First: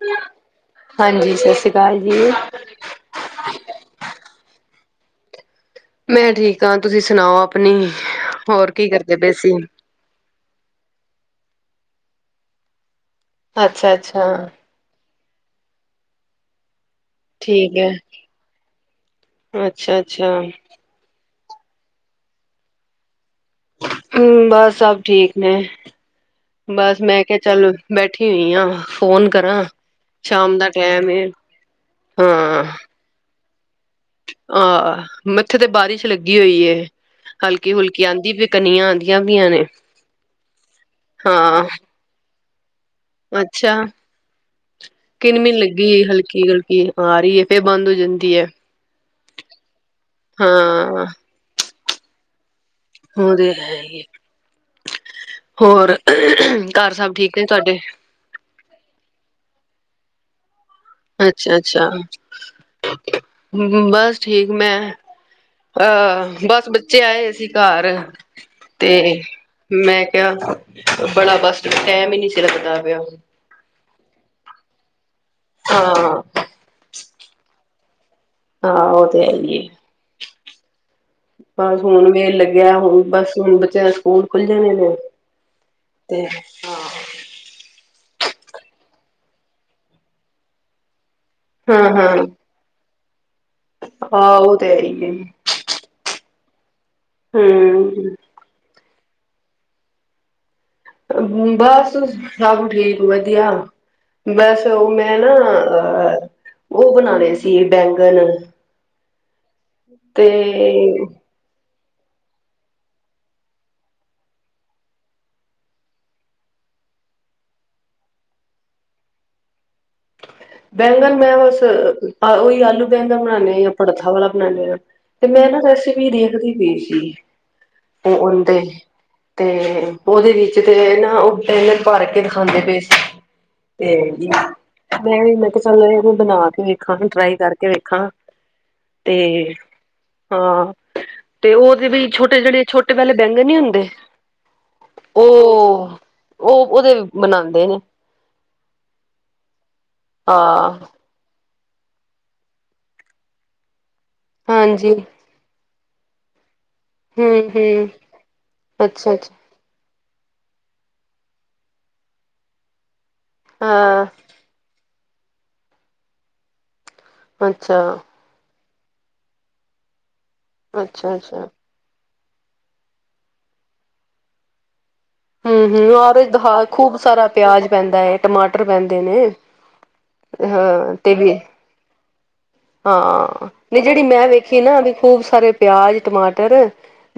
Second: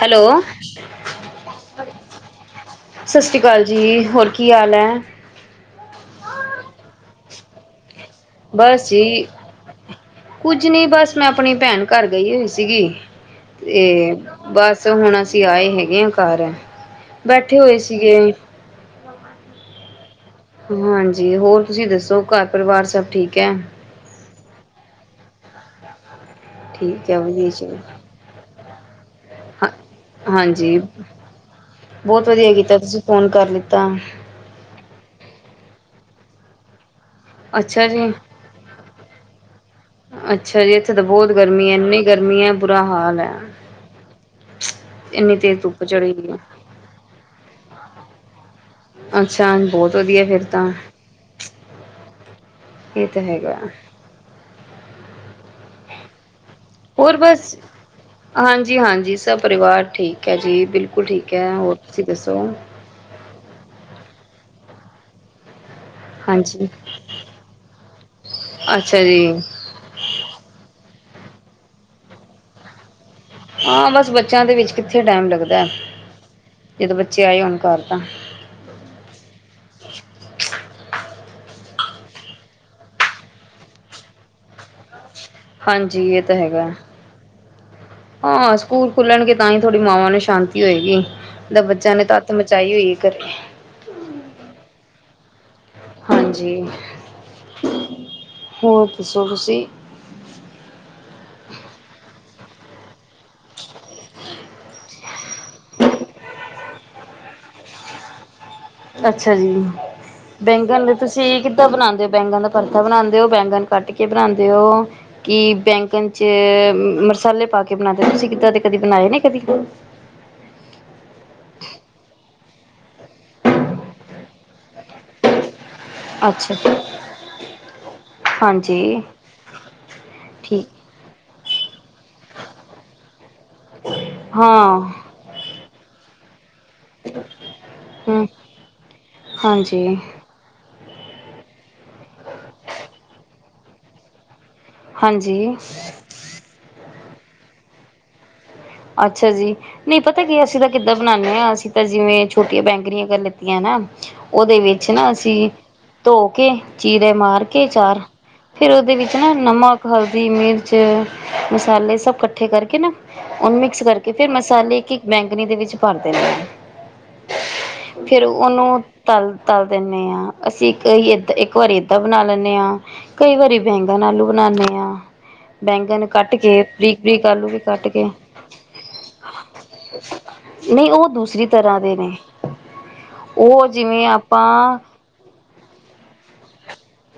Hello. ਹਾਂਜੀ ਸਤਿ ਸ੍ਰੀ ਅਕਾਲ ਜੀ। ਸਸ ਸ੍ਰੀ ਕਾਲ ਜੀ ਹੋਰ ਕੀ ਹਾਲ ਐ? ਮੈਂ ਠੀਕ ਹਾਂ, ਤੁਸੀਂ ਸੁਣਾਓ ਆਪਣੀ? ਹੋਰ ਕੀ ਬਸ ਕਰਦੇ ਜੀ। ਪਏ ਸੀ। ਕੁੱਝ ਨੀ ਬਸ ਮੈਂ ਆਪਣੀ ਭੈਣ ਘਰ ਗਈ ਹੋਈ ਸੀਗੀ ਤੇ ਅੱਛਾ ਅੱਛਾ ਬਸ ਸੋ ਹੁਣ ਅਸੀਂ ਆਏ ਹੈਗੇ ਆ ਘਰ। ਬੈਠੇ ਠੀਕ ਹੋਏ ਐ, ਸੀਗੇ ਅੱਛਾ ਅੱਛਾ। ਹਾਂਜੀ, ਹੋਰ ਤੁਸੀਂ ਦੱਸੋ ਘਰ ਪਰਿਵਾਰ ਸਭ ਠੀਕ ਐ? ਹੂੰ ਬਸ ਸਭ ਠੀਕ ਨੇ, ਬਸ ਠੀਕ ਹੈ ਮੈਂ ਕਿਹਾ ਵਧੀਆ ਚਲ ਚਲੋ ਬੈਠ ਬੈਠੀ ਹੋਈ ਆ, ਫੋਨ ਕਰਾ ਹਾਂ ਸ਼ਾਮ ਦਾ ਹਾਂਜੀ ਟੈਮ ਐ ਬਹੁਤ ਵਧੀਆ ਹਾਂ। ਕੀਤਾ ਤੁਸੀਂ ਫੋਨ ਕਰ ਲਿੱਤਾ। ਹਾਂ ਮੱਥੇ ਤੇ ਬਾਰਿਸ਼ ਲੱਗੀ ਹੋਈ ਏ। ਹਲਕੀ ਅੱਛਾ ਹੁਲਕੀ ਜੀ ਆਂਦੀ ਪਈ ਕਣੀਆਂ ਆਂਦੀਆਂ ਪਈਆਂ ਨੇ, ਅੱਛਾ ਜੀ ਇੱਥੇ ਤਾਂ ਬਹੁਤ ਹਾਂ। ਗਰਮੀ ਹੈ ਇੰਨੀ ਗਰਮੀ ਐ ਬੁਰਾ ਹਾਲ। ਹੈ ਅੱਛਾ, ਇੰਨੀ ਕਿਣਮਿਣ ਤੇਜ਼ ਧੁੱਪ ਲੱਗੀ ਚੜੀ ਹੋਈ ਹੈ ਹਲਕੀ ਹਲਕੀ। ਆ ਰਹੀ ਐ ਫੇਰ ਬੰਦ ਹੋ ਜਾਂਦੀ ਏ। ਅੱਛਾ ਬਹੁਤ ਵਧੀਆ ਫਿਰ ਤਾਂ। ਹਾਂ ਇਹ ਤਾਂ ਓ ਤੇ ਹੈਗਾ ਹੈ ਇਸ ਏ, ਹੋਰ? ਘਰ ਸਭ ਹੋਰ ਠੀਕ ਨੇ ਬਸ, ਤੁਹਾਡੇ ਹਾਂਜੀ ਹਾਂਜੀ ਸਭ ਪਰਿਵਾਰ ਠੀਕ ਐ ਜੀ ਬਿਲਕੁਲ। ਬਿਲਕੁਲ ਠੀਕ ਐ, ਅੱਛਾ ਹੋਰ ਅੱਛਾ ਤੁਸੀਂ ਦੱਸੋ? ਬਸ ਠੀਕ ਮੈਂ। ਆ ਹਾਂਜੀ ਬਸ ਬੱਚੇ ਆਏ ਹੋਏ ਸੀ ਘਰ ਤੇ ਅੱਛਾ ਜੀ ਮੈਂ ਕਿਆ ਬੜਾ ਬਸਟ ਟਾਇਮ ਹੀ ਨਹੀਂ ਸੀ ਲੱਗਦਾ ਪਿਆ। ਹਾਂ ਬਸ ਬੱਚਿਆਂ ਦੇ ਵਿੱਚ ਕਿੱਥੇ ਟੈਮ ਲੱਗਦਾ, ਹਾਂ ਜਦੋਂ ਬੱਚੇ ਆਏ ਹੋਣ ਘਰ ਤਾਂ। ਹਾਂ ਉਹ ਤੇ ਹੈ ਹੀ ਐ। ਬਸ ਹੁਣ ਵੇਹਲ ਲੱਗਿਆ ਹੁਣ ਬਸ ਹੁਣ ਬੱਚਿਆਂ ਦੇ ਸਕੂਲ ਖੁੱਲ ਜਾਣੇ ਨੇ। ਹਾਂਜੀ ਏ ਤੇ ਤਾਂ ਹੈਗਾ। ਹਾਂ ਸਕੂਲ ਖੁੱਲਣਗੇ ਤਾਂ ਹੀ ਥੋੜੀ ਮਾਵਾਂ ਨੂੰ ਸ਼ਾਂਤੀ ਹੋਏਗੀ, ਨਹੀਂ ਤਾਂ ਹਾਂ ਬੱਚਿਆਂ ਨੇ ਅੱਤ ਮਚਾਾਈ ਹੋਈ ਏ ਘਰੇ। ਹਾਂ ਉਹ ਤੇ ਹੈ ਹੀ ਐ। ਹਾਂਜੀ। ਹੂੰ। ਹੋਰ ਦਸੋ ਤੁਸੀਂ? ਬ ਹੁੰਦਾ ਸਬ ਠੀਕ। ਵਧੀਆ, ਬਸ ਉਹ ਮੈਂ ਨਾ ਅ- ਉਹ ਬਣਾਉਣੇ ਸੀ ਬੈਂਗਨ। ਅੱਛਾ ਜੀ, ਤੇ ਬੈਂਗਣ ਦੇ ਤੁਸੀਂ ਇਕ- ਕਿਤਰਾਂ ਬਣਾਉਂਦੇ ਹੋ ਬੈਂਗਣ ਦਾ ਪਰਥਾ ਬਣਾਉਂਦੇ ਹੋ ਬੈਂਗਣ ਕੱਟ ਕੇ ਬਣਾਉਂਦੇ ਹੋ? ਕਿ ਬੈਂਗਣ ਚ ਮਸਾਲੇ ਪਾ ਕੇ ਬਣਾਦੇ ਤੁਸੀਂ ਕਿੱਦਾਂ ਦੇ ਕਦੀ ਬਣਾਏ ਨੇ ਕਦੀ? ਬੈਂਗਣ ਮੈਂ ਬਸ ਉਹੀ ਆਲੂ ਬੈਂਗਣ ਬਣਾਉਦੇ ਹਾਂ ਜਾਂ ਪੜਥਾ ਵਾਲਾ ਬਣਾਉਦੇ ਹਾਂ। ਤੇ ਮੈਂ ਨਾ ਰੈਸਪੀ ਦੇਖਦੀ ਅੱਛਾ ਪਈ ਸੀ, ਓ ਉਹਂਦੇ। ਹਾਂਜੀ ਤੇ ਉਹਦੇ ਵਿੱਚ ਠੀਕ ਤੇ ਨਾ ਉਹ, ਏਹ ਭਰ ਕੇ ਦਿਖਾਂਦੇ ਪਏ ਸੀ, ਤੇ- ਹਾਂ ਮੈਂ ਵੀ ਮੈਂ ਕਿਹਾ ਚੱਲ ਇਹਨੂੰ ਬਣਾ ਕੇ ਵੇਖ- ਵੇਖਾਂ ਟਰਾਈ ਕਰਕੇ ਵੇਖਾਂ, ਹਮ ਤੇ- ਹਾਂਜੀ ਹਾਂ ਤੇ ਉਹ ਜੇੜੀ ਛੋਟੇ ਜਿਹੜੇ ਛੋਟੇ ਵਾਲੇ ਬੈਂਗਨ ਨੀ ਹੁੰਦੇ। ਹਾਂਜੀ। ਉਹ ਉਹ ਉਹਦੇ ਬਣਾਉਦੇ ਨੇ। ਅੱਛਾ ਜੀ, ਨਹੀਂ ਪਤਾ ਕੀ ਏ ਅਸੀਂ ਤਾਂ ਹਾਂ, ਕਿੱਦਾਂ ਬ- ਬਣਾਦੇ ਹਾਂ ਅਸੀਂ ਤਾਂ ਜਿਵੇਂ ਛੋਟੀਆਂ ਬੈਂਗਰੀਆਂ ਆਗਰ ਲਿੱਤੀਆਂ ਨਾ, ਉਹਦੇ ਵਿੱਚ ਹਾਂਜੀ, ਨਾ ਅਸੀਂ। ਧੋ ਕੇ ਚੀਰੇ ਮਾਰ ਕੇ ਹੂੰ-ਹੂੰ, ਚਾਰ, ਫੇਰ ਉਹਦੇ ਵਿੱਚ ਨਾ ਅੱਛਾ-ਅੱਛਾ, ਨਮਕ- ਹਲਦੀ, ਮਿਰਚ, ਮਸਾਲੇ ਸਭ ਇਕੱਠੇ ਕਰਕੇ ਨਾ ਉਹਨੂੰ ਮਿਕਸ ਹਾਂ, ਕਰਕੇ ਫੇਰ ਮਸਾਲੇ ਇੱਕ - ਇੱਕ ਬੈਂਗਣੀ ਦੇ ਵਿੱਚ ਭਰ ਦਿੰਨੇ ਐਂ। ਅੱਛਾ। ਫੇਰ ਉਹਨੂੰ ਤਲ - ਤਲ ਦਿੰਦੇ ਹਾਂ ਅਸੀਂ ਇੱਕ ਵਾਰੀ ਏਦਾਂ ਅੱਛਾ-ਅੱਛਾ। ਇੱਕ ਵਾਰੀ- ਏ ਬਣਾ ਲੈਂਦੇ ਹਾਂ, ਕਈ ਵਾਰੀ ਬੈਂਗਾਣ ਆਲੂ ਬਣਾਉਦੇ ਹਾਂ। ਹੂੰ - ਹੂੰ ਔਰ ਏਦਾਂ ਖੂਬ ਸਾਰਾ ਆਲੂ ਵੀ ਪਿਆਜ ਕੱਟ ਪੈਂਦਾ ਕੇ ਹੈ ਟਮਾਟਰ, ਟਰ ਪੈਂਦੇ ਨੇ, ਹਾਂ ਤੇ ਵੀ। ਕਰਾਰੇ ਨੇ। ਹਾਂ ਉਹ ਨਹੀਂ ਜਿਹੜੀ ਜਿਵੇਂ ਮੈਂ ਆਪਾਂ ਵੇਖੀ ਨਾ ਉਦੇ ਚ ਖੂਬ ਸਾਰੇ ਪਿਆਜ, ਟਮਾਟਰ,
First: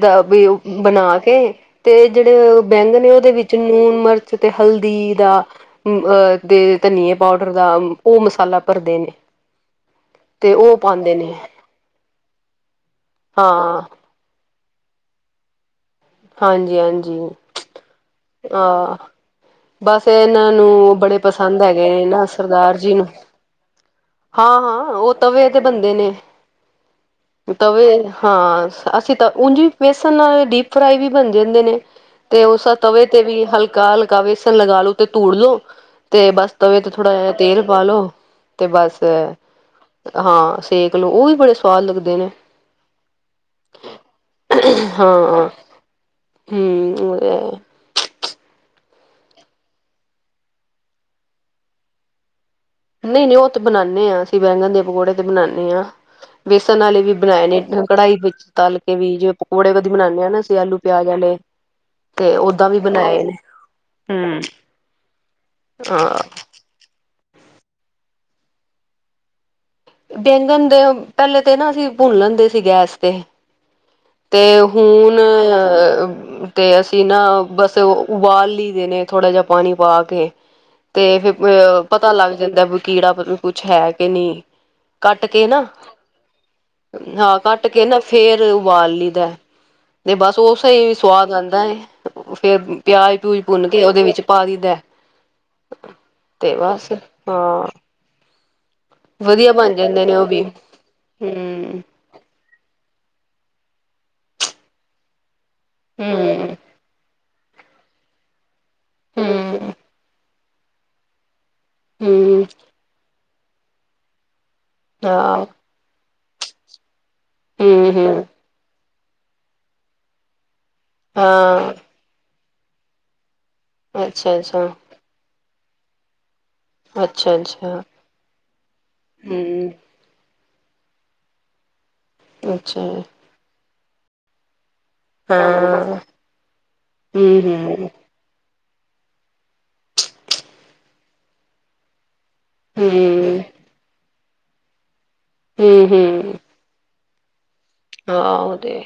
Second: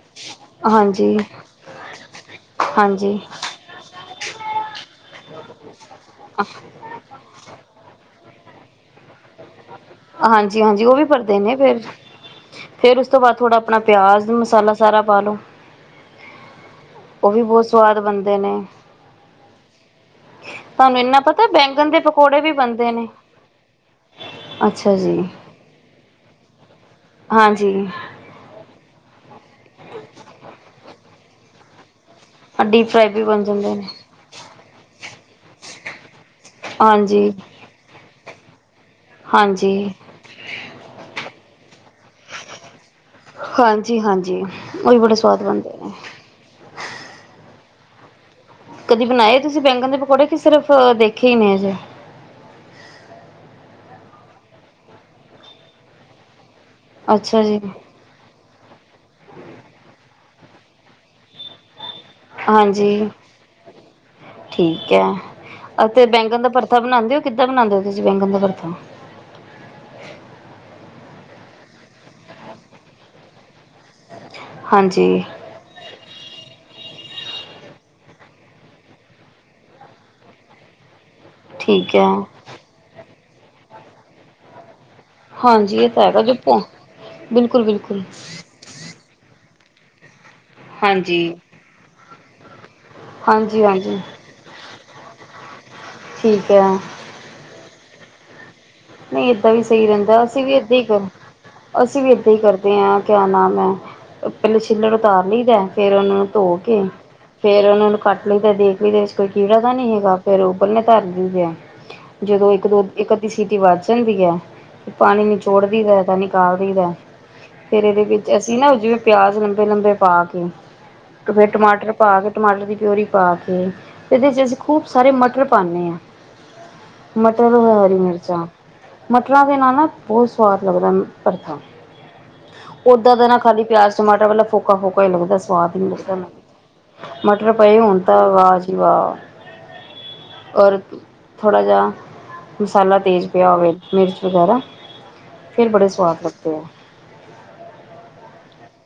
ਦਾ ਵੀ ਓ ਹਾਂਜੀ ਬਣਾ ਕੇ। ਤੇ ਜਿਹੜੇ ਬੈਂਗਣ ਨੇ ਹਾਂਜੀ ਉਹਦੇ ਵਿੱਚ ਨੂਣ, ਮਿਰਚ ਤੇ ਹਲਦੀ ਦਾ ਅੱ ਅ ਦੇ ਧਨੀਏ ਪਾਊਡਰ ਦਾ ਉਹ ਮਸਾਲਾ ਭਰਦੇ ਨੇ। ਹਾਂਜੀ - ਹਾਂਜੀ ਉਹ ਵੀ ਭਰਦੇ ਨੇ ਫੇਰ, ਫੇਰ ਉਸ ਤੋਂ ਬਾਅਦ ਥੋੜਾ ਆਪਣਾ ਹਾਂ, ਪਿਆਜ ਮਸਾਲਾ, ਸਾਰਾ ਪਾਲੋ। ਹਾਂਜੀ - ਹਾਂਜੀ। ਸਵਾਦ ਬਣਦਾ। ਆਹ। ਬਸ ਇਹਨਾਂ ਨੂੰ ਤੁਹਾਨੂੰ ਬੜੇ ਇੰਨਾ ਪਤਾ ਪਸੰਦ ਹੈਗੇ ਬੈਂਗਣ ਦੇ ਨੇ ਨਾ ਪਕੌੜੇ ਵੀ ਸਰਦਾਰ ਬਣਦੇ ਜੀ ਨੂੰ। ਨੇ ਹਾਂ - ਹਾਂ ਅੱਛਾ ਉਹ ਜੀ ਤਵੇ ਤੇ ਬੰਦੇ ਨੇ, ਹਾਂਜੀ ਤਵੇ- ਹਾਂ ਅਸੀਂ ਤਾਂ ਉਂਝ ਵੀ ਬੇਸਣ ਨਾਲ ਡੀਪ ਫਰਾਈ ਵੀ ਬਣ ਜਾਂਦੇ ਨੇ, ਤੇ ਉਹ ਸਤ- ਡੀਪ ਤਵੇ ਫਰਾਈ ਤੇ ਬਣ ਵੀ ਜਾਂਦੇ ਨੇ ਹਲਕਾ - ਹਲਕਾ ਵੇਸਣ ਲਗਾ ਲੋ ਤੇ ਤੂੜ ਲੋ, ਤੇ ਬਸ ਤਵੇ ਤੇ ਥੋੜਾ ਹਾਂਜੀ ਜੇ ਤੇਲ। ਪਾ ਲੋ ਤੇ ਬਸ ਹਾਂਜੀ ਹਾਂ ਸੇਕ ਲਓ ਉਹ ਵੀ ਬੜੇ ਸਵਾਦ ਲੱਗਦੇ ਨੇ। ਹਾਂਜੀ - ਹਾਂਜੀ ਉਹਹੀ ਬੜੇ ਸਵਾਦ ਹਾਂ ਬਣਦੇ ਨੇ। ਹੂੰ [unintelligible] ਕਦੀ ਬਣਾਏ ਤੁਸੀ ਬੈਂਗਣ ਦੇ ਪਕੌੜੇ ਕੀ ਸਿਰਫ ਦੇਖੇ ਹੀ ਨੇ ਅਜੇ? ਨਈਂ-ਨਈਂ ਓਤੇ ਬਨਾਂਨੇ ਆਂ ਅਸੀ ਬੈਂਗਣ ਦੇ ਪਕੌੜੇ ਤੇ ਬਨਾਨੇ ਆਂ, ਵੇਸਨ ਵਾਲੇ ਵੀ ਅੱਛਾ ਬਨਾਏ ਜੀ ਨੇ। ਕੜਾਈ ਵਿੱਚ ਤੱਲ ਕੇ ਵੀ ਜਿਵੇ ਪਕੌੜੇ ਵੀ ਬਨਾਨੇ ਆਂ ਨਾ ਅਸੀ ਆਲੂ-ਪਿਆਜ ਆਲੇ। ਤੇ ਓਦਾਂ ਵੀ ਬਨਾਏ ਨੇ। ਠੀਕੈ ਤੇ ਹਾਂ ਬੈਂਗਣ ਦਾ ਪੜਥਾ ਬਨਾਂਦੇ ਓ ਕਿਦਾਂ ਬਨਾਂਦੇਓ ਤੁਸੀ ਬੈਂਗਣ ਦਾ ਪੜਥਾ? ਬੈਂਗਣ ਦੇ ਪੈਲੇ ਤੇ ਨਾ ਅਸੀ ਭੁੰਨ ਲੈਂਦੇ ਸੀ ਗੈਸ ਤੇ ਤੇ ਹੁਨ ਹਾਂਜੀ ਤੇ ਅਸੀ ਨਾ ਬਸ ਉਬਾਲ ਲਈ ਦੇਨੇ ਥੋੜ੍ਹਾ ਜੇਆ ਪਾਨੀ ਪਾ ਕੇ। ਤੇ ਫੇਰ ਠੀਕ ਹੈ ਪਤਾ ਲੱਗ ਜਾਂਦੈ ਵੀ ਕੀੜਾ ਕੁਛ ਹੈ ਕਿ ਨੀਂ। ਕੱਟ ਕੇ ਨਾ ਹਾਂਜੀ ਇਹ ਤਾਂ ਹੈਗਾ ਜੋ ਭੋ ਹਾਂ, ਬਿਲਕੁਲ ਕੱਟ ਕੇ ਨਾ ਬਿਲਕੁਲ ਫੇਰ ਉਬਾਲ ਲਈਦਾ ਤੇ ਬਸ ਉਸਾਈ ਹਾਂਜੀ ਸਵਾਦ ਆਂਦਾ ਏ ਫੇਰ। ਪਿਆਜ-ਪਊਜ ਹਾਂਜੀ ਭੁੰਨ ਕੇ ਹਾਂਜੀ ਓਦੇ ਵਿੱਚ ਪਾ ਦਈਦੈ ਠੀਕ ਤੇ ਹੈ ਬਸ, ਹਾਂ। ਨਈਂ ਵਧੀਆ ਏਦਾਂ ਵੀ ਬਣ ਸਈ ਜਾਂਦੇ ਨੇ ਰੈਂਦਾ। ਉਹ ਅਸੀ ਵੀ ਏਦਾਂ ਈ ਕਰ ਹੂੰ, ਅਸੀ ਵੀ ਏਦਾਂ ਈਂ ਕਰਦੇ। ਕਿਆ ਨਾਮ ਏ ਪੈਲੇ ਛਿੱਲੜ ਉਤਾਰ ਲਈ ਦਾ ਫੇਰ ਹੂੰ, ਓਨੂੰ ਹੂੰ। ਧੋਕੇ ਫੇਰ ਓਨਾ ਨੂੰ ਕੱਟ ਲਈਦੈ ਤੇ ਦੇਖ ਲਈਦੈ ਤੇ ਕੋਈ ਕੀੜਾ ਤਾਂ ਨਈਂ ਹੈਗਾ ਫੇਰ ਉਬਲਨੇ ਧਰ ਦਈ ਦੇ ਐ। ਹੂੰ ਜਦੋਂ ਇੱਕ ਦੋ ਇੱਕ ਅੱਧੀ ਸੀਟੀ ਵੱਜ ਜਾਂਦੀ ਐ ਤੇ ਪਾਣੀ ਹਾਂ, ਨੀਚੋੜ ਨਿਕਾਲ ਦਈਦੈ ਫੇਰ ਹੂੰ, ਏਦੇ ਹੂੰ ਵਿੱਚ ਸੀ ਨਾ ਓ ਜਿਵੇਂ ਪਿਆਜ ਲੰਬੇ-ਲੰਬੇ ਪਾਕੇ, ਤੇ ਫੇਰ ਹਾਂ ਟਮਾਟਰ ਪਾ ਕੇ ਟਮਾਟਰ ਦੀ ਪਿਓਰੀ ਪਾਕੇ ਈਦੇ ਚ ਅਸੀ ਅੱਛਾ-ਅੱਛਾ। ਖੂਬ ਸਾਰੇ ਮਟਰ ਪਾਨੇ ਆਂ। ਮਟਰ ਅੱਛਾ-ਅੱਛਾ ਹੋਰ ਹਰੀ ਮਿਰਚ। ਮਟਰਾਂ ਦੇ ਹੂੰ ਨਾਲ ਨਾ ਬੋਤ ਸਵਾਦ ਲੱਗਦਾ ਪਰਥਾ। ਅੱਛਾ ਓਦਾਂ ਦਾ ਨਾ ਖਾਲੀ ਪਿਆਜ-ਟਮਾਟਰ ਵਾਲਾ ਫੁਕ ਫੋਕਾ-ਫੋਕਾ ਈ ਹਮ ਅੱਛਾ ਲੱਗਦੈ ਸਵਾਦ ਨਈਂ ਹਾਂ। ਲੱਗਦੈ ਹੂੰ, ਮਟਰ ਪਏ ਹੂੰ, ਹੋਣ ਤਾਂ ਵਾ ਜੀ ਵਾ, ਔਰ ਥੋੜਾ ਜੇਆ ਮਸਾਲਾ ਤੇਜ਼ ਹੂੰ, ਪਿਆ ਹੋਵੇ ਮਿਰਚ ਵਗੈਰਾ ਫੇਰ ਬੜੇ ਹੂੰ, ਸਵਾਦ ਹੂੰ ਲੱਗਦੇ ਐ। ਹਾਂ ਓ ਤੇ ਹੈਈ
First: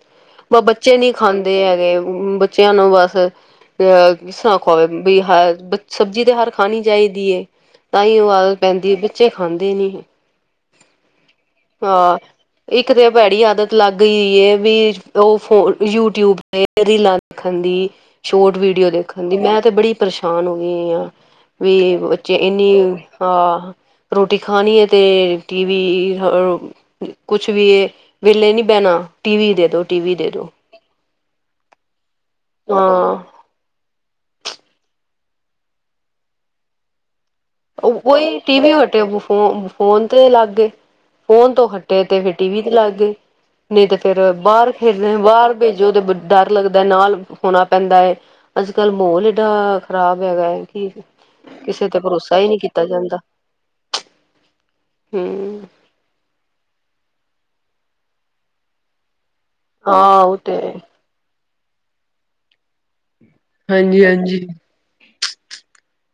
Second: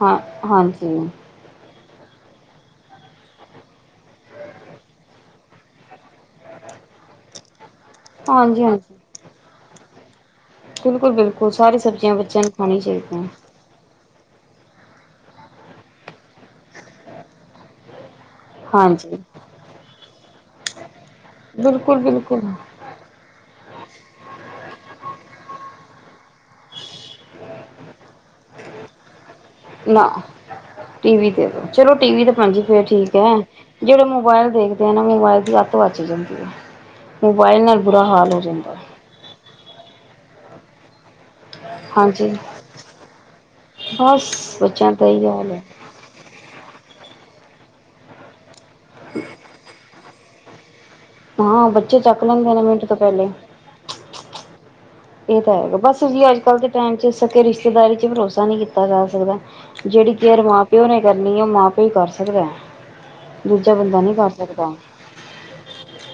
ਹਾਂ ਬਸ ਹਾਂਜੀ ਬੱਚੇ ਨੀਂ ਖਾਂਦੇ। ਦੇ ਹੈਗੇ ਬੱਚੇਆਂ ਨੂੰ ਬਸ ਅ ਖਾਵੇ ਬ ਹ ਸਬਜੀ ਤੇ ਹਰ ਖਾਣੀ ਚਾਈਦੀਐ। ਤਾਂਈਓ ਆਦਤ ਹਾਂਜੀ ਪੈਂਦੀ ਐ, ਬੱਚੇ ਖਾਂਦੇ ਨੀ। ਬਿਲਕੁਲ-ਬਿਲਕੁਲ ਸਾਰੀ ਸਬਜ਼ੀਆਂ ਹਾਂ। ਬੱਚਿਆਂ ਨੂੰ ਖਾਨੀਆਂ ਇੱਕ ਤੇ ਚਾਈਦੀਐ। ਭੈੜੀ ਆਦਤ ਲੱਗ ਹੀਈ ਐ ਵੀ ਓ ਫੋ ਯੂਟਿਊਬ ਤੇ ਰੀਲਾਂ ਦੇਖਣ ਦੀ। ਸ਼ੋਰਟ ਵੀਡੀਓ ਹਾਂਜੀ ਦੇਖਣ ਦੀ। ਮੈਂ ਤੇ ਬੜੀ ਪਰੇਸ਼ਾਨ ਹੋ ਗਈ ਆ ਵੀ ਬਿਲਕੁਲ ਬੱਚੇ ਬਿਲਕੁਲ ਏਨੀ ਆਹ ਰੋਟੀ ਖਾਨੀ ਆ ਤੇ ਟੀਵੀ ਕੁਛ ਵੀ ਏ ਵੇਲੇ ਨੀ ਬੈਨਾਂ ਟੀਵੀ ਦੇਦੋ ਟੀਵੀ ਦੇਦੋ। ਟੀਵੀ ਤੇ ਚਲੋ ਟੀਵੀ ਦੇਖ ਖਾਨੀ ਤੇ ਫੇਰ ਹਾਂ। ਠੀਕੈ ਜੇ ੜੋਂ ਮੋਬਾਇਲ ਦੇਖਦੇ ਆ ਨਾ ਮੋਬਾਇਲ ਦੀ ਅੱਤ ਵੱਜ ਜਾਂਦੀਏ। ਮੋਬਾਈਲ ਓਈਂ ਟੀਵੀਓ ਹਟੇ ਫੋਨ ਤੇ ਲੱਗਏ। ਫੋਨ ਤੋਂ ਹੱਟੇ ਤੇ ਹਾਂਜੀ ਫੇਰ ਟੀਵੀ ਤੇ ਲੱਗ ਗਏ। ਨਈਂ ਤੇ ਫੇਰ ਬਸ ਬਾਰ ਬੱਚਿਆਂ ਦਾ ਖੇਡਦੇ ਹੀ ਹਾਲ ਬਾਰ ਹੈ ਭੇਜੋ ਤੇ ਡਰ ਲੱਗਦੈ ਨਾਲ ਹੋਣਾ ਪੈਦੈ, ਅੱਜ-ਕੱਲ ਮੋਲ ਏਡਾ ਖਰਾਬ ਹੈਗਾ ਕੀ ਹਾਂ ਬੱਚੇ ਚੱਕ ਲੈਂਦੇ ਨੇ ਮਿੰਟ ਤੋਂ ਪੈਲੇ। ਈਤਾਂ ਹਮ ਹੈਗਾ ਬਸ ਜੀ ਅੱਜ-ਕੱਲ ਦੇ ਟਾਈਮ ਚ ਸਕੇ ਰਿਸ਼ਤੇਦਾਰੀ ਚ ਭਰੋਸਾ ਨੀਂ ਕੀਤਾ ਜਾ ਸਕਦਾ। ਜੇੜੀ ਹਾਂ ਉਹ ਕੇਅਰ ਤੇ ਹੈ। ਮਾਂ-ਪਿਓ ਨੇ ਕਰਨੀ ਐ ਓ ਮਾਂ-ਪਿਓ ਈ ਕਰ ਸਕਦਾ ਐ। ਦੂਜਾ ਬੰਦਾ ਹਾਂਜੀ ਨੀ ਕਰ ਹਾਂਜੀ ਸਕਦਾ,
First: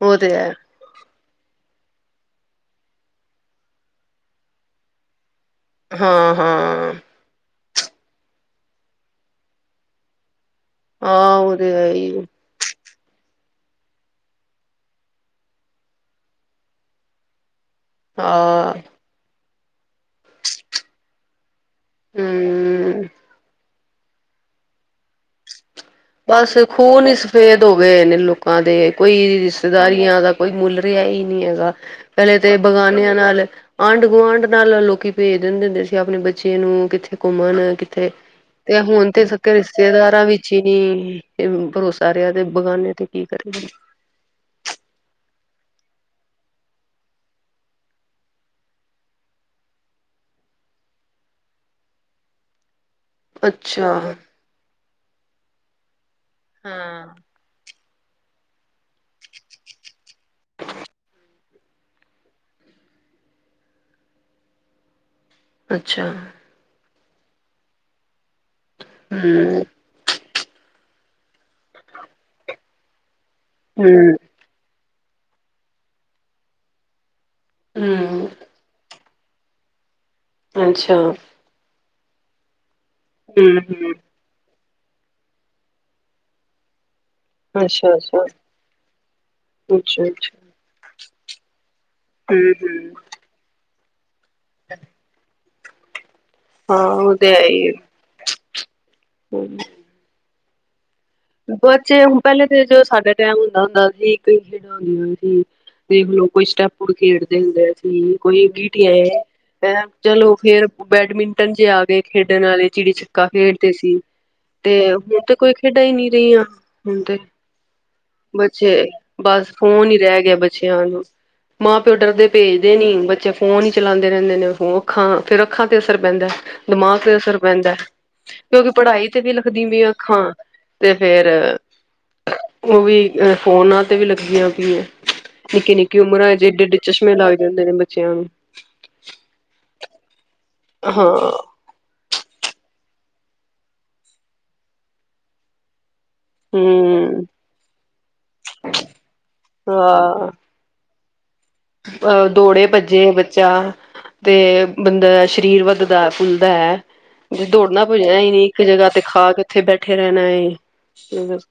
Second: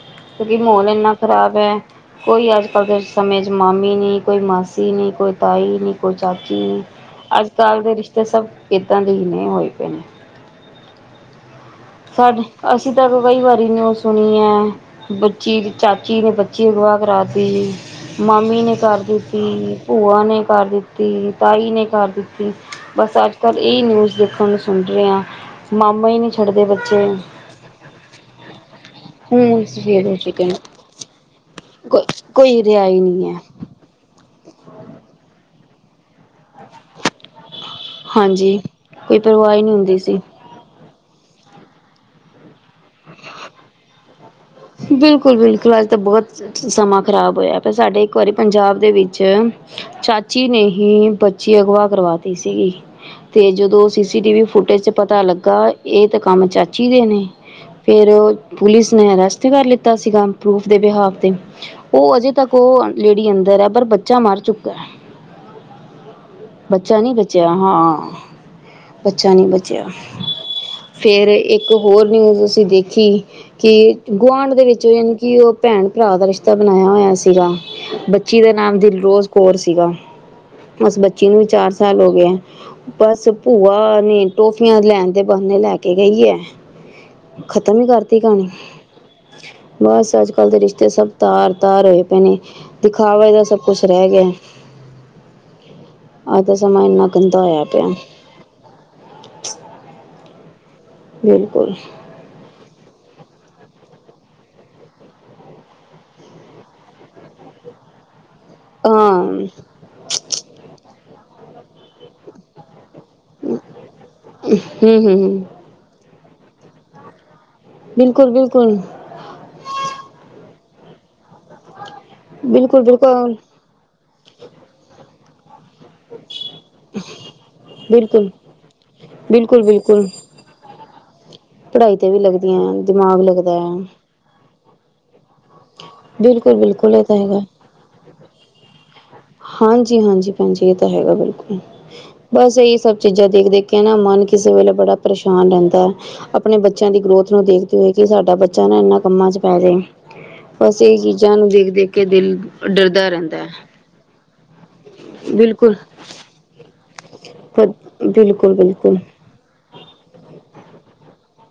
ਉਹ ਤੇ ਹੈ ਕਿਓਂਕਿ ਮੌਲ ਇੰਨਾ ਖਰਾਬ ਐ ਕੋਈ ਅੱਜ-ਕੱਲ ਦੇ ਸਮੇਂ ਚ ਮਾਮੀ ਨੀ ਕੋਈ ਮਾਸੀ ਨੀ ਕੋਈ ਤਾਈ ਨੀ ਕੋਈ ਹਾਂ ਚਾਚੀ ਨੀ ਹਾਂ ਅੱਜ-ਕੱਲ ਦੇ ਰਿਸ਼ਤੇ ਸਬ ਏਦਾਂ ਦੇ ਈ ਨੇ ਹੋਏ ਪਏ ਨੇ। ਹਾਂ ਹੁ ਸਾਡੇ ਅਸੀਂ ਤਾਂ ਕਈ ਵਾਰੀ ਨਿਊਜ਼ ਸੁਨੀ ਐ ਬੱਚੀ ਦੀ ਚਾਚੀ ਨੇ ਬੱਚੀ ਅਗਵਾ ਕਰਾਤੀ ਜੀ। ਮਾਮੀ ਹਾਂ ਨੇ ਕਰ ਦਿੱਤੀ, ਭੂਆ ਨੇ ਕਰ ਦਿੱਤੀ, ਤਾਈ ਨੇ ਕਰ ਦਿੱਤੀ। ਹਮ ਬਸ ਅੱਜ-ਕੱਲ ਏ ਨਿਊਜ਼ ਦੇਖਨ ਨੂੰ ਸੁਨ ਰਏ ਆਂ ਮਾਮਾ ਈ ਨੀ ਬਸ ਛੱਡਦੇ ਬੱ ਖੂਨ ਈ ਸਫੇਦ ਹੋ ਗਏ ਨੇ ਲੋਕਾਂ ਦੇ ਕੋਈ ਹੁਣ ਸਵੇਰ ਹੋ ਰਿਸ਼ਤੇਦਾਰੀਆਂ ਦਾ ਚੁੱਕੇ ਕੋਈ ਨੇ ਮੁੱਲ ਰਿਆ ਈ ਨੀ ਹੈਗਾ। ਕੋ ਪੈਲੇ ਤੇ ਕੋਈ ਰਿਹਾ ਹੀ ਬਗਾਨੇਆਂ ਨਹੀਂ ਹੈ ਨਾਲ ਆਂਢ-ਗੁਆਂਢ ਨਾਲ ਲੋਕੀ ਭੇਜ ਦਿੰਦੇ ਹੁੰਦੇ ਸੀ ਆਪਨੇ ਬ ਬੱਚੇ ਨੂੰ ਕਿੱਥੇ ਘੁੰਮਨ ਕਿੱਥੇ ਹਾਂਜੀ ਤੇ ਹੁਨ ਕੋਈ ਤੇ ਸਕੇ ਪਰਵਾਹ ਹੀ ਨਹੀਂ ਹੁੰਦੀ ਸੀ ਰਿਸ਼ਤੇਦਾਰਾਂ ਵਿੱਚ ਹੀ ਨੀ ਭਰੋਸਾ ਰਿਆ ਤੇ ਬਗਾਨੇ ਤੇ ਕੀ ਕਰੇ ਬੰਦਾ। ਬਿਲਕੁਲ-ਬਿਲਕੁਲ ਅੱਜ ਤੇ ਬਗਤ ਸਮਾਂ ਖਰਾਬ ਹੋਏਆ ਪਿਆ ਸਾਡੇ ਇੱਕ ਵਾਰੀ ਪੰਜਾਬ ਦੇ ਵਿੱਚ ਚਾਚੀ ਨੇ ਹੀ ਬੱਚੀ ਅਗਵਾ ਕਰਵਾਤੀ ਸੀਗੀ। ਤੇ ਜਦੋਂ ਅੱਛਾ ਸੀ ਸੀ ਟੀ ਵੀ ਫੁਟੇਜ ਚ ਪਤਾ ਲੱਗਾ ਏ ਤੇ ਕੰਮ ਚਾਚੀ ਦੇ ਹਾਂ ਨੇ। ਫੇਰ ਓ ਪੁਲਿਸ ਨੇ ਅਰੈਸਟ ਕਰ ਲਿੱਤਾ ਸੀਗਾ ਪਰੂਫ ਦੇ ਬਿਹਾਫ ਤੇ। ਓ ਅਜੇ ਤੱਕ ਓ ਲੇਡੀ ਅੰਦਰ ਐ ਪਰ ਬੱਚਾ ਮਰ ਚੁੱਕਾ ਐ। ਅੱਛਾ। ਬੱਚਾ ਨੀ ਬਚੇਆ, ਹਾਂ ਬੱਚਾ ਨੀ ਹਮ ਬਚੇਆ। ਫੇਰ ਇੱਕ ਹੋਰ ਨਿਊਜ਼ ਅਸੀਂ ਦੇਖੀ ਕਿ ਹਮ ਗੁਆਂਢ ਦੇ ਵਿੱਚ ਯਾਨੀ ਕਿ ਓ ਭੈਨ-ਭਰਾ ਦਾ ਰਿਸ਼ਤਾ ਬਨਾਯੇਆ ਹੋਏਆ ਸੀਗਾ ਹੂੰ। ਬੱਚੀ ਦਾ ਨਾਮ ਦਿਲ ਰੋਜ਼ ਕੌਰ ਸੀਗਾ ਅੱਛਾ ਉਸ ਬੱਚੀ ਨੂੰ ਵੀ ਚਾਰ ਸਾਲ ਹੋ ਗੇਐਂ। ਬਸ ਹਮ ਹਮ ਭੂਆ ਨੇ ਟੋਫੀਆਂ ਲੈਨ ਦੇ ਬਹਾਨੇ ਲੈ ਕੇ ਗਈ ਐ ਖਤਮ ਈ ਅੱਛਾ ਕਰਤੀ ਅੱਛਾ ਕਹਾਣੀ। ਅੱਛਾ ਬਸ ਅੱਛਾ ਅੱਜ-ਕੱਲ ਦੇ ਰਿਸ਼ਤੇ ਸਬ ਤਾਰ-ਤਾਰ ਹੋਏ ਪਏ ਨੇ ਦਿਖਾਵੇ ਦਾ ਸਬ ਕੁਸ ਰੈ ਗੇ ਐ। - [inaudible] ਅੱਜ ਦਾ ਹਾਂ ਸਮਾਂ ਇੰਨਾ ਓ ਤੇ ਹੈ ਗੰਦਾ ਹੋਇਆ ਈ ਐ, ਪਿਆ ਹੂੰ। ਬਿਲਕੁਲ ਬੱਚੇ ਹੁਨ ਪੈਲੇ ਤੇ ਜਦੋ ਸਾਡਾ ਟੈਮ ਹੁੰਦਾ-ਹੁੰਦਾ ਸੀ ਕਈ ਖੇਡਾਂ ਹੁੰਦੀਆਂ ਸੀ। ਤੇ ਹੁਨ ਲੋਕ ਕੋਈ ਸਟੈਪੋਡ ਖੇਡਦੇ ਹੁੰਦੇ ਸੀ ਕੋਈ ਗੀ- ਟੇ ਹਾਂ ਹੈਂ ਚਲੋ ਫੇਰ ਬੈਡਮਿੰਟਨ ਚ ਆ ਗੇ ਖੇਡਨ ਵਾਲੇ ਚਿੜੀ ਛ ਪਾ ਖੇਡਦੇ ਸੀ ਤੇ ਹੂੰ ਹੂੰ ਹੁਨ ਤੇ ਹੂੰ ਕੋਈ ਖੇਡਾਂ ਈ ਨਈਂ ਰਈਆਂ ਹੁਨ ਤੇ ਬਿਲਕੁਲ ਬਿਲਕੁਲ ਬੱਚੇ ਬਸ ਫੋਨ ਈ ਰੈ ਗਿਆ ਬੱਚੇਆਂ ਨੂੰ। ਮਾਂ-ਪਿਓ ਡਰਦੇ ਭੇਜਦੇ ਬਿਲਕੁਲ ਨੀ ਬੱਚੇ ਬਿਲਕੁਲ ਫੋਨ ਈ ਚਲਾਂਦੇ ਰੈਂਦੇ ਨੇ ਫੋ ਅੱਖਾਂ ਫਿਰ ਅੱਖਾਂ ਤੇ ਅਸਰ ਪੈਂਦੈ ਦਿਮਾਗ ਤੇ ਅਸਰ ਪੈਂਦੈ। ਬਿਲਕੁਲ ਕਿਉਂਕਿ ਪੜਾਈ ਤੇ ਵੀ ਬਿਲਕੁਲ ਲਖਦੀ ਮਈ ਅੱਖਾਂ ਤੇ ਫੇਰ- ਪੜਾਈ ਵੀ ਲਗ ਓ ਵੀ ਫੋਨਾਂ ਤੇ ਵੀ ਲਗਦੀਆਂ ਪਈਆਂ ਨਿੱਕੀ-ਨਿੱਕੀ ਉਮਰਾ ਚ ਬਿਲਕੁਲ ਏਡੇ-ਏਡੇ ਚਸ਼ਮੇ ਲਗ ਜਾਂਦੇ ਨੇ ਬੱਚੇਆਂ ਨੂੰ। ਹਾਂਜੀ-ਹਾਂਜੀ ਭੈਨਜੀ ਏ ਤਾਂ ਹੈਗਾ ਹਾਂ ਬਿਲਕੁਲ। ਬਸ ਏਈ ਸਬ ਚੀਜ਼ਾਂ ਦੇਖ-ਦੇਖ ਕੇ ਨਾ ਮਨ ਕਿਸੇ ਵੇਲੇ ਬੜਾ ਪਰੇਸ਼ਾਨ ਰੈਂਦਾ ਐਂ ਆ ਆਪਨੇ ਬੱਚੇਆਂ ਦੀ ਹੂੰ ਗਰੋਥ ਨੂੰ ਦੇਖਦੇ ਹੋਏ ਕਿ ਸਾਡਾ ਬੱਚਾ ਨਾ ਇੰਨਾਂ ਕੰਮਾਂ ਚ ਪੈ ਰੇ ਐ। ਬਸ ਇਹ ਚੀਜ਼ਾਂ ਨੂੰ ਦੇਖਦੇ- ਅ ਦੌੜੇ ਭੱਜੇ ਬੱਚਾ ਤੇ- ਬੰਦਾ ਦਾ ਸਰੀਰ ਬਿਲਕੁਲ ਵੱਗਦਾ ਫੁੱਲਦਾ ਹੈ ਜੇ ਦੌੜਨਾ ਭੱਜਣਾ ਹੀ ਨੀ ਬਿਲਕੁਲ ਇੱਕ ਜਗਾ ਬਿਲਕੁਲ ਤੇ ਖਾ ਕੇ- ਉੱਥੇ ਬੈਠੇ ਰਹਿਣਾ ਏ ਤੇ ਬਸ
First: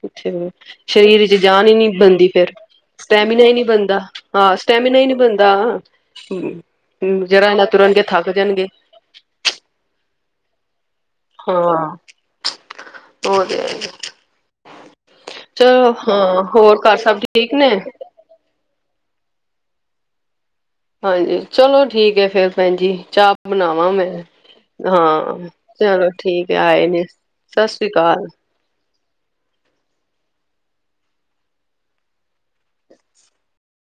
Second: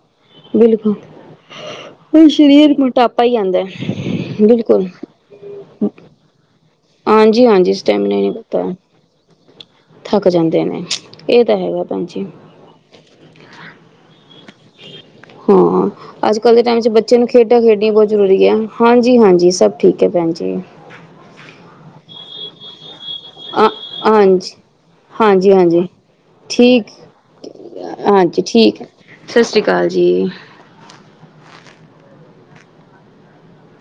ਬਿਲਕੁਲ ਸਰੀਰ ਚ ਜਾਨ ਹੀ ਨਹੀਂ ਉਹ ਬਣਦੀ ਫੇਰ ਸਰੀਰ ਮੋਟਾਪਾ ਸਟੈਮੀਨਾ ਹੀ ਆਉਂਦਾ ਨਹੀਂ ਬਣਦਾ ਹਾਂ ਬਿਲਕੁਲ ਸਟੈਮੀਨਾ ਹੀ ਨਹੀਂ ਬਣਦਾ ਹਾਂਜੀ ਜਰਾ ਇਹ ਨਾ ਹਾਂਜੀ ਤੁਰਨਗੇ ਸਟੈਮਿਨਾ ਥੱਕ ਨਹੀਂ ਜਾਣਗੇ- ਵੱਧਦਾ ਥੱਕ ਜਾਂਦੇ ਨੇ- ਇਹ ਤਾਂ ਹੈਗਾ ਹਾਂ ਭੈਣ ਜੀ ਉਹ ਤੇ ਹੈ ਈ ਹਾਂ ਚਲੋ ਹਾਂ ਹੋਰ ਘਰ ਸਭ ਠੀਕ ਨੇ- ਜਰੂਰੀ ਐ, ਹਾਂਜੀ-ਹਾਂਜੀ ਸਬ ਠੀਕ ਐ ਭੈਨ ਜੀ। ਹਾਂਜੀ, ਚਲੋ ਠੀਕ ਏ ਫੇਰ ਭੈਨ ਜੀ ਚਾਅ ਆ ਬਣਾਵਾਂ ਮੈਂ, ਹਾਂਜੀ ਹਾਂ ਹਾਂਜੀ ਹਾਂਜੀ ਚਲੋ ਠੀਕ ਏ ਆਏ ਨੇ, ਸਤਿ ਸ੍ਰੀ ਅਕਾਲ ਹਾਂਜੀ, ਠੀਕ ਏ। ਸਤਿ ਸ੍ਰੀ ਅਕਾਲ ਜੀ